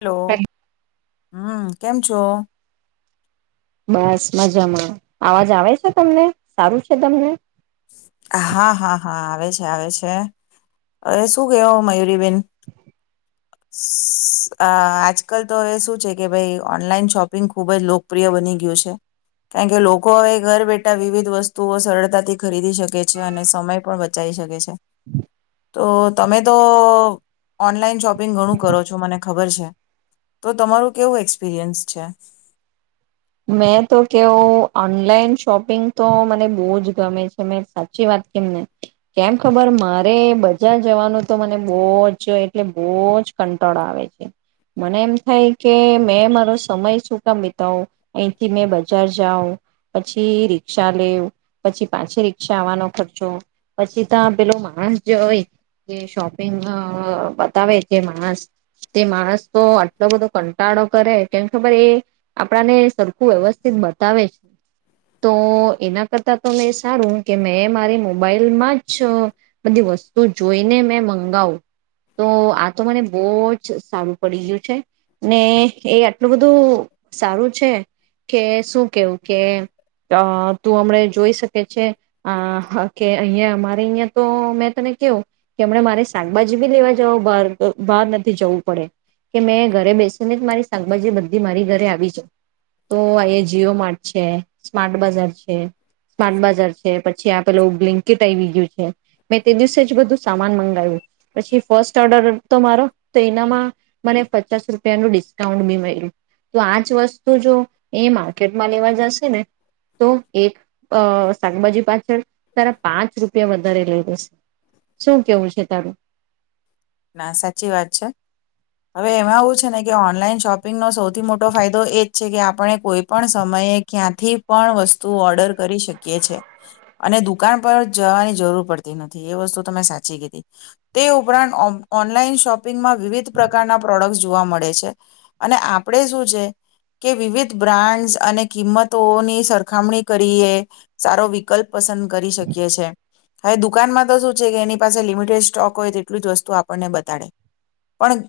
Hello, હમ્મ. કેમ છો? બસ મજામાં અવાજ આવે છે તમને સારું છે તમને? હા હા હા આવે છે આવે છે. હવે શું કેયો મયુરીબેન? સ અહ આજકાલ તો હવે શું છે કે ભાઈ ઓનલાઈન શોપિંગ ખૂબ જ લોકપ્રિય બની ગયું છે, કારણ કે લોકો હવે ઘર બેઠા વિવિધ વસ્તુઓ સરળતાથી ખરીદી શકે છે. અને સમય પણ બચાવી શકે છે. તો તમે તો ઓનલાઈન શોપ પિંગ ઘણું કરો છો મને ખબર છે. તો તમારું કેવું એક્પિરયન્સ છે? મેં તો કેવ ઓનલાઈન શોપિંગ તો મને બહુ જ ગમે છે. મે સાચી વાત કેમ ને કેમ ખબર મારે બજાર જવાનું તો મને બહુ જ એટલે બહુજ કંટાળ આવે છે. મને એમ થાય કે મેં મારો સમય શું કામ બિતોઉ અહીથી મેં બજાર જાવ પછી રિક્ષા લેવ પછી પાછી રિક્ષા આવવાનો ખર્ચો પછી, તો પેલો માણસ જે હોય તે શોપિંગ અહ બતાવે તે માણસ તે માણસ તો આટલો બધો કંટાળો કરે કેમ ખબર એ આપડા ને સરખું વ્યવસ્થિત બતાવે છે, તો એના કરતાં તો મેં સારું કે મેં મારી મોબાઈલમાં જ બધી વસ્તુ જોઈને મેં મંગાવું તો આ તો મને બહુ જ સારું પડી ગયું છે ને એ આટલું બધું સારું છે. કે શું કેવું કે તું અહ હમણે જોઈ શકે છે અહ કે અહિયાં અમારે અહિયાં તો મેં તમે કવું કે હમ મારે શાકભાજી બી લેવા જાવ બાર બહાર નથી જવું પડે કે, મેં ઘરે બેસીને જ મારી શાકભાજી બધી મારી ઘરે આવી જાય. તો આ જીઓ માર્ટ છે, સ્માર્ટ બજાર છે, સ્માર્ટ બજાર છે, પછી આ પેલો બ્લીન્કેટ આવી ગયું છે. મેં તે દિવસે જ બધું સામાન મંગાવ્યું પછી ફર્સ્ટ ઓર્ડર તો મારો તો એનામાં મને પચાસ રૂપિયાનું ડિસ્કાઉન્ટ બી મળ્યું. તો આજ વસ તો જો એ માર્કેટમાં લેવા જશે ને તો એક અહ શાકભાજી પાછળ તારા પાંચ રૂપિયા વધારે લઈ દેશે. શું કેવું છે તારું? ના સાચી વાત છે. હવે એમાં એવું છે ને કે ઓનલાઈન શોપિંગનો સૌથી મોટો ફાયદો એ જ છે કે આપણે કોઈ પણ સમયે ક્યાંથી પણ વસ્તુ ઓર્ડર કરી શકીએ છે. અને દુકાન પર જવાની જરૂર પડતી નથી એ વસ્તુ તમે સાચી કીધી તે ઉપરાંત ઓ ઓનલાઈન શોપ પિંગમાં વિવિધ પ્રકારના પ્રોડક્ટ્સ જોવા મળે છે. અને આપડે શું છે, કે વિવિધ બ્રાન્ડ અને કિંમતોની સરખામણી કરીએ. સારો વિકલ્પ પસંદ કરી શકીએ છે. હવે દુકાનમાં તો શું છે, કે એની પાસે લિમિટેડ સ્ટોક હોય તેટલું જ વસ્તુ આપ આપણને બતાડે. પણ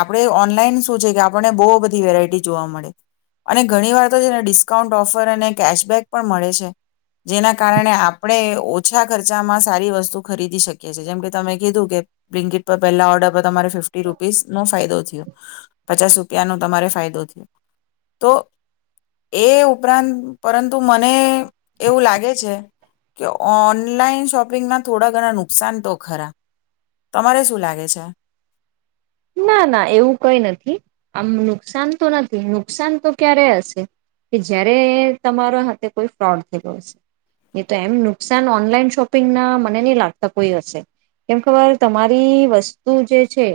આપણે ઓનલાઈન શું છે કે આપણને બો બધી વેરાયટી જોવા મળે. અને ઘણી વાર તો છે ને ડિસ્કાઉન્ટ ઓફર અને કેશબેક પણ મળે છે. જેના કારણે આપણે ઓછા ખર્ચામાં સારી વસ્તુ ખરીદી શકીએ છે. જેમ કે તમે કીધું કે બ્લિન્ક ઈટ પર પેહલા ઓર્ડર પર તમારે ફિફ્ટી રૂપીસનો ફાયદો થ્યો. પચાસ રૂપિયાનો તમારે ફાયદો થયો. તો એ ઉપરાંત પરંતુ મને એવું લાગે છે, કે ઓનલાઈન શોપિંગના થોડા ઘણા નુકસાન તો ખરા. તમારે શું લાગે છે? ના ના, એવું કઈ નથી. આમ નુકસાન તો નથી. નુકસાન તો ક્યારે હશે, કે જય્યારે તમારા હાથે કોઈ ફ્રોડ થયલો હશે. નહીં તો એમ નુકસાન ઓનલાઈન શોપિંગના મને નહી લાગતા કોઈ હશે. કેમ ખબર, તમારી વસ્તુ જે છે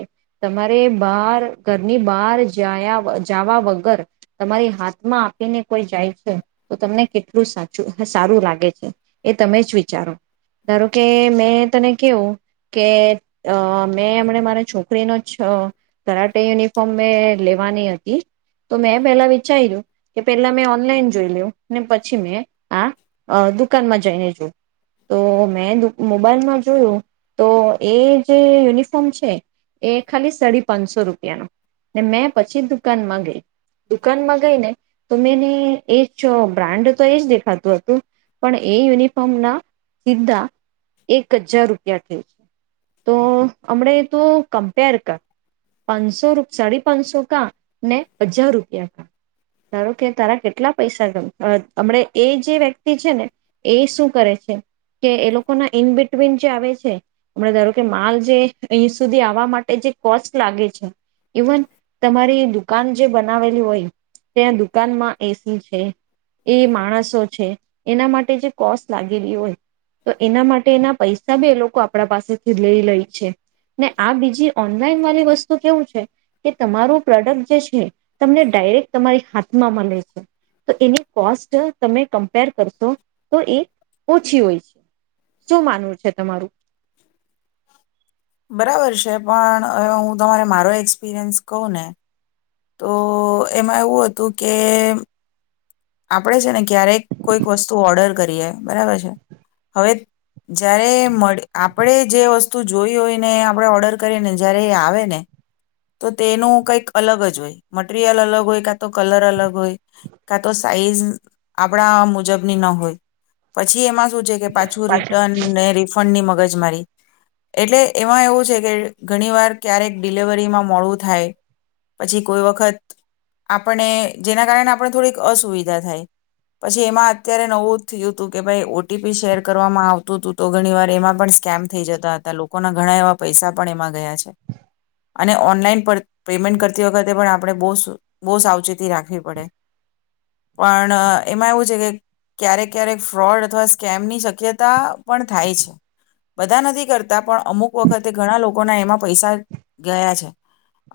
તમારે બાર ઘરની બહાર જાયા જાવા વગર તમારી હાથમાં આપીને કોઈ જાય છે, તો તમને કેટલું સાચું સારું લાગે છે, એ તમે જ વિચારો. ધારો કે મેં તને કેવું કે મેં અમને મારા છોકરા છ કરાટે યુનિફોર્મ મેં લેવાની હતી, તો મેં પેલા વિચાયરુ, કે પેલા મેં ઓનલાઈન જોઈ લેઉં, ને પછી મેં આ દુકાનમાં જઈને જોઉં. તો મેં મોબાઈલમાં જોયું, તો એ જે યુનિફોર્મ છે એ ખાલી સાડી પાંચસો રૂપિયાનો. ને મેં પછી દુકાનમાં ગઈ. દુકાનમાં ગઈને તો મેંને એ બ્રાન્ડ તો એજ દેખાતું હતું, પણ એ યુનિફોર્મના સીધ્ધા એક હજાર રૂપિયા થયું છે મ. તો હમણે તો કમ્પેર કર, પાંચસો સાડી પાંચસો કાં, ને હજાર રૂપિયા કાં! ધારો કે તારા કેટલા પૈસા ગમે. હમ એ જે વ્યક્તિ છે ને એ શું કરે છે કે, એ લોકોના ઇન બિટવીન જે આવે છે, હમ ધારો કે માલ જે અહીં સુધી આવે વવા માટે જે કોસ્ટ લાગે છે, ઈવન તમારી દુકાન જે બનાવેલી હોય, ત્યાં દુકાનમાં એ સી છે, એ માણસો છે, એના માટે જે કોસ્ટ લાગેલી હોય, તો એના માટે એના પૈસા બી એ લોકો આપણા પાસેથી લઈ લેય છે. આ બીજી ઓનલાઈન વાલી વસ્તુ કેવું છે, કે તમારું પ્રોડક્ટ જે છે, તમને ડાયરેક્ટ તમારી હાથમાં મલે છે. તો એની કોસ્ટ તમે કમ્પેર કરશો તો એ ઓછી હોય છે. શું માનવું છે તમારું? બરાબર છે, પણ હ હું તમારે મારો એક્સપિરિયન્સ કહું ને તો એમાં એવું હતું, કે આપણેે છે ને ક્યારેક કોઈક વસ્તુ ઓર્ડર કરીએ, બરાબર છે? હવે જ્યારે મળ આપણે જે વસ્તુ જોઈ હોય, ને આપણે ઓર્ડર કરીએ ને જય્યારે એ આવે ને તો તેનું કંઈક અલગ જ હોય. મટીરિયલ અલગ હોય, કાં તો કલર અલગ હોય, કાં તો સાઈઝ આપણા મુજબની ન હોય. પછી એમાં શું છે કે પાછું રિટર્ન, ને રિફંડની મગજ જે મારી એટલે એ એવું છે કે ઘણી વાર ક્યારેક ડિલવરીમાં મોડું થાય પછી કોઈ વખત આપ જેના કારણે આપ થોડી અસુવિધા થાય પછી એમાં અત્યારે નવું જ થયું હતું કે ભાઈ ઓટીપી શેર કરવામાં આવતું હતું તો ઘણી વાર એમાં પણ સ્કેમ થઈ જતા હતા લોકોના ઘણા એવા પૈસા પણ એમાં ગયા છે અને ઓનલાઈન પેમેન્ટ કરતી વખતે પણ આપણે બ બહુ સાવચેતી રાખવી પડે પણ એમાં એવું છે કે ક્યારેક ક્યારેક ફ્રોડ અથવા સ્કેમની શક્યતા પણ થાય છે બધા નથી કરતા પણ અમુક વખતે ઘણા લોકોના એમાં પૈસા ગયા છે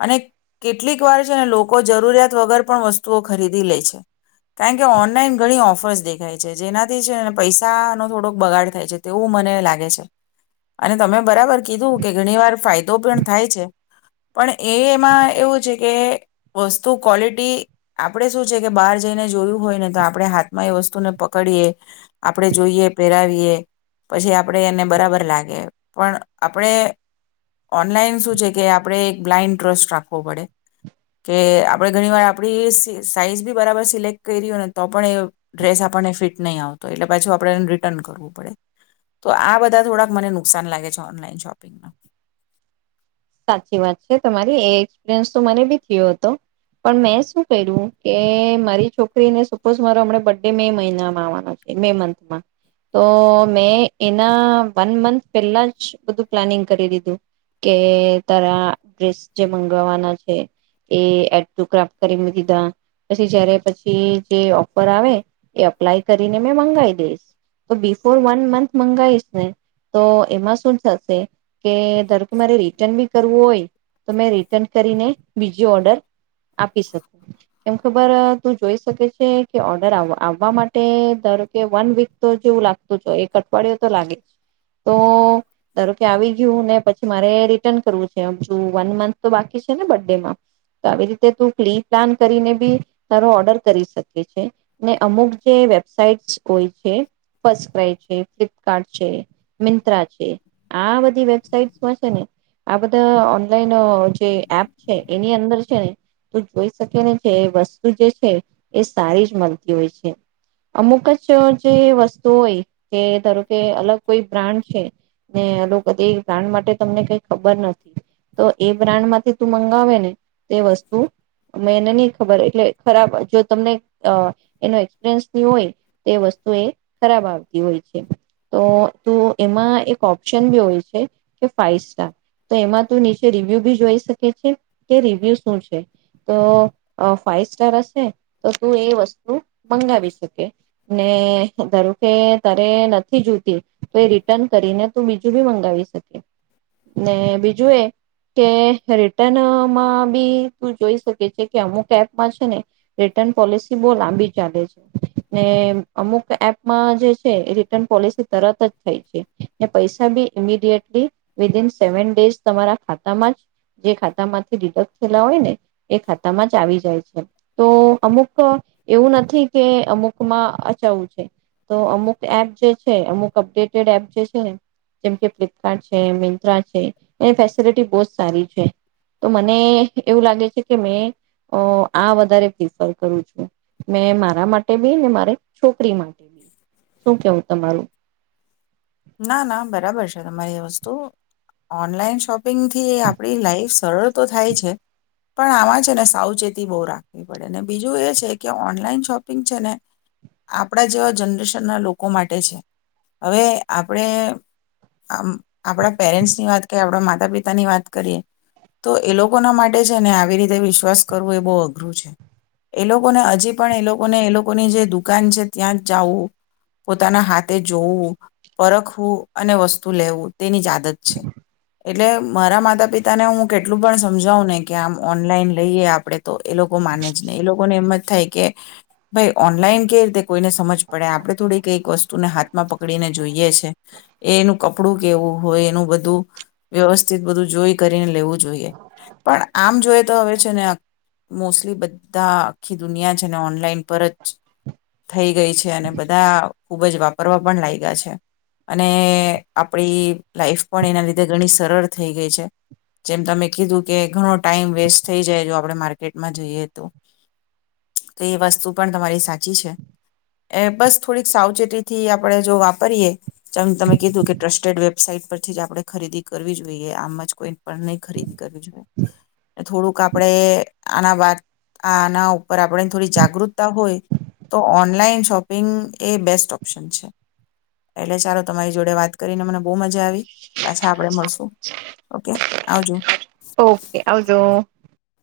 અને કેટલીક વાર છે ને લોકો જરૂરિયાત વગર પણ વસ્તુઓ ખરીદી લે છે કારણ કે ઓનલાઈન ઘણી ઓફર્સ દેખાય છે જેનાથી છે પૈસા નો થોડોક બગાડ થાય છે તેવું મને લાગે છે અને તમે બરાબર કીધું કે ઘણી વાર ફાયદો પણ થાય છે પણ એ એમાં એવું છે કે વસ્તુ ક્વલિટી આપણેે શું છે બાર જઈને જોયું હોય ને તો આપણે હાથમાં એ વસ્તુને પકડીએ આપણે જોઈએ પહેરાવીએ પછી આપણે એને બરાબર લાગે પણ આપણે ઓનલાઈન શું છે કે આપણેે એક બ્લાઈન્ડ ટ્રસ્ટ રાખવો પડે કે આપણે ઘણી વાર આપ સાઈઝ બી બરાબર સિલેક્ટ કરને તો પણ એ ડ્રેસ આપને ફિટ નહી આવતો એટલે પાછ આપણેને રિટર્ન કરવું પડે તો આ બધા થોડાક મને નુકસાન લાગે છે ઓનલાઈન શોપિંગ સાચી વાત છે તમારી એ એક્સપિરિયન્સ તો મને બી થયો હતો પણ મેં શું કર્યું કે મારી છોકરીને સપોઝ મારો હમણા બર્થડે મે મહિનામાં આવવાનો છે મે મંથમાં તો મેં એના વન મંથ પહેલા જ બધું પ્લાનિંગ કરી દીધું કે તારા ડ્રેસ જે મંગાવવાના છે એડ ટુ ક્રાફ્ટ કરી દીધા પછી જયારે પછી જે ઓફર આવે એ અપ્લાય કરીને મંગાવ દઈશ તો બિફોર વન મંથ મંગીશ ને તો એમાં શું થશે કે ધરોકે મારે રિટર્ન બી કરવું હોય તો મે રિટર્ન કરીને બીજો ઓર્ડર આપી શક કેમ ખબર તું જોઈ શકે છે કે ઓર્ડર આવવા માટે ધારો કે વન વીક તો જેવું લાગતું છે એક અઠવાડિયું તો લાગે તો ધારો કે આવી ગયું ને પછી મારે રિટન કરવું છે આમ જો વન મંથ તો બાકી છે ને બર્થડે માં તો આવી રીતે તું ક્લી પ્લાન કરીને બી તારો ઓર્ડર કરી શકે છે અમુક જે વેબસાાઈટ્સ હોય છે ફસ્ટ ક્રાય છે ફ્લિપકાર્ટ છે મિંત્રા છે આ બધી વેબસાઈટમાં છે ને આ બધા ઓનલાઈન જે એપ છે એની અંદર છે ને તો જોઈ શકે ને જે વસ્તુ જે છે એ સારી જ મળતી હોય છે અમુક જ જે વસ્તુ હોય તે ધારો કે અલગ કોઈ બ્રાન્ડ છે ને આનુ બ્રાન્ડ માટે તમને કઈ ખબર નથી તો એ બ્રાન્ડ માંથી તું મંગાવે ને તે વસ્તુ મે એને નહ ખબર એટલે ખરાબ જો તમને એનો એક્સપિરિયન્સ નહી હોય તો વસ્તુ એ ખરાબ આવતી હોય છે તો તું એમાં એક ઓપ્શન બી હોય છે કે ફાઈવ સ્ટાર તો એમાં તું નીચે રિવ્યુ બી જોઈ શકે છે કે રિવ્યુ શું છે તો ફાઈવ સ્ટાર હશે તો તું એ વસ્તુ મંગાવી શકે ને ધારો કે તારે નથી જોતી તો એ રિટર્ન કરીને તું બીજું બી મંગાવી શકી ને બીજું એ કે રિટર્નમાં બી તું જોઈ શકે છે કે અમુક એપમાં છે ને રિટર્ન પોલિસી બહુ લાંબી ચાલે છે ને અમુક એપમાં જે છે એ રિટર્ન પોલિસી તરત જ થાય છે ને પૈસા બી ઇમિડિયટલી વિન સેવન ડેઝ તમારા ખાતામાં જ જે ખાતામાંથી ડિડક્ટ થયેલા હોય ને એ ખાતામાં જ આવી જાય છે તો અમુક એવું નથી કે અમુકમાં અચાવું છે તો અમુક એપ જે છે અમુક અપડેટેડ એપ જે છે ને જેમકે ફ્લિપકાર્ટ છે મ મિન્તરા છે એની ફેસિલિટી બઉ સારી છે, તો મને એવું લાગે છે કે મે આ વધારે પ્રિફર કરું છું, મે મારા માટે બી ને મારે છોકરી માટે બી. શું કેવું તમારું? ના ના બરાબર છે તમારી વસ્તુ ઓનલાઈન શોપિંગથી આપણી લાઈફ સરળ તો થાય છે પણ આમાં છે ને સાવચેતી બહુ રાખવી પડે ને બીજું એ છે કે ઓનલાઈન શોપિંગ છે ને આપણા જેવા જનરેશનના લોકો માટે છે. હવે આપણે આપણા પેરેન્ટ્સની વાત કરીએ આપણા માતા પિતાની વાત કરીએ તો એ લોકોના માટે છે ને આવી રીતે વિશ્વાસ કરવો એ બહુ અઘરું છે, એ લોકોને હજી પણ એ લોકોને એ લોકોની જે દુકાન છે ત્યાં જ જવું પોતાના હાથે જોવું પરખવું અને વસ્તુ લેવું તેની જ આદત છે, એટલે મારા માતા પિતાને હું કેટલું પણ સમજાવું ને કે આમ ઓનલાઈન લઈએ આપણે તો એ લોકો માને છે ને એ લોકોને એમ જ થાય કે ભાઈ ઓનલાઈન કે રીતે કોઈને સમજ પડે આપડે થોડી કઈક વસ્તુને હાથમાં પકડીને જોઈએ છે એનું કપડું કેવું હોય, એનું બધું વ્યવસ્થિત બધું જોઈ કરીને લેવું જોઈએ. પણ આમ જોઈ તો હવે છે ને મોસ્ટલી બધા આખી દુનિયા છે ને ઓનલાઈન પર જ થઈ ગઈ છે, અને બધા ખુબ જ વાપરવા પણ લાયગા છે. અને આપણી લાઈફ પણ એના લીધે ઘણી સરળ થઈ ગઈ છે, જેમ તમે કીધું કે ઘણો ટાઈમ વેસ્ટ થઈ જાય જો આપણે માર્કેટમાં જોઈએ તો તો એ વસ્તુ પણ તમારી સાચી છે, બસ થોડી સાવચેતીથી આપણે જો કરીએ તમે કીધું કે ટ્રસ્ટેડ વેબસાાઈટ પરથી જ આપણે ખરીદી કરવી જોઈએ, આમ જ કોઈ પણ નહી ખરીદી કરવી જોઈએ, થોડુંક આપણે આના વાત આના ઉપર આપણે થોડી જાગૃતતા હોય તો ઓનલાઈન શોપિંગ એ બેસ્ટ ઓપ્શન છે. એટલે ચાલો તમારી જોડે વાત કરીને મને બહુ મજા આવી પાછા આપડે મળશુ ઓકે. આવજો. ઓકે આવજો.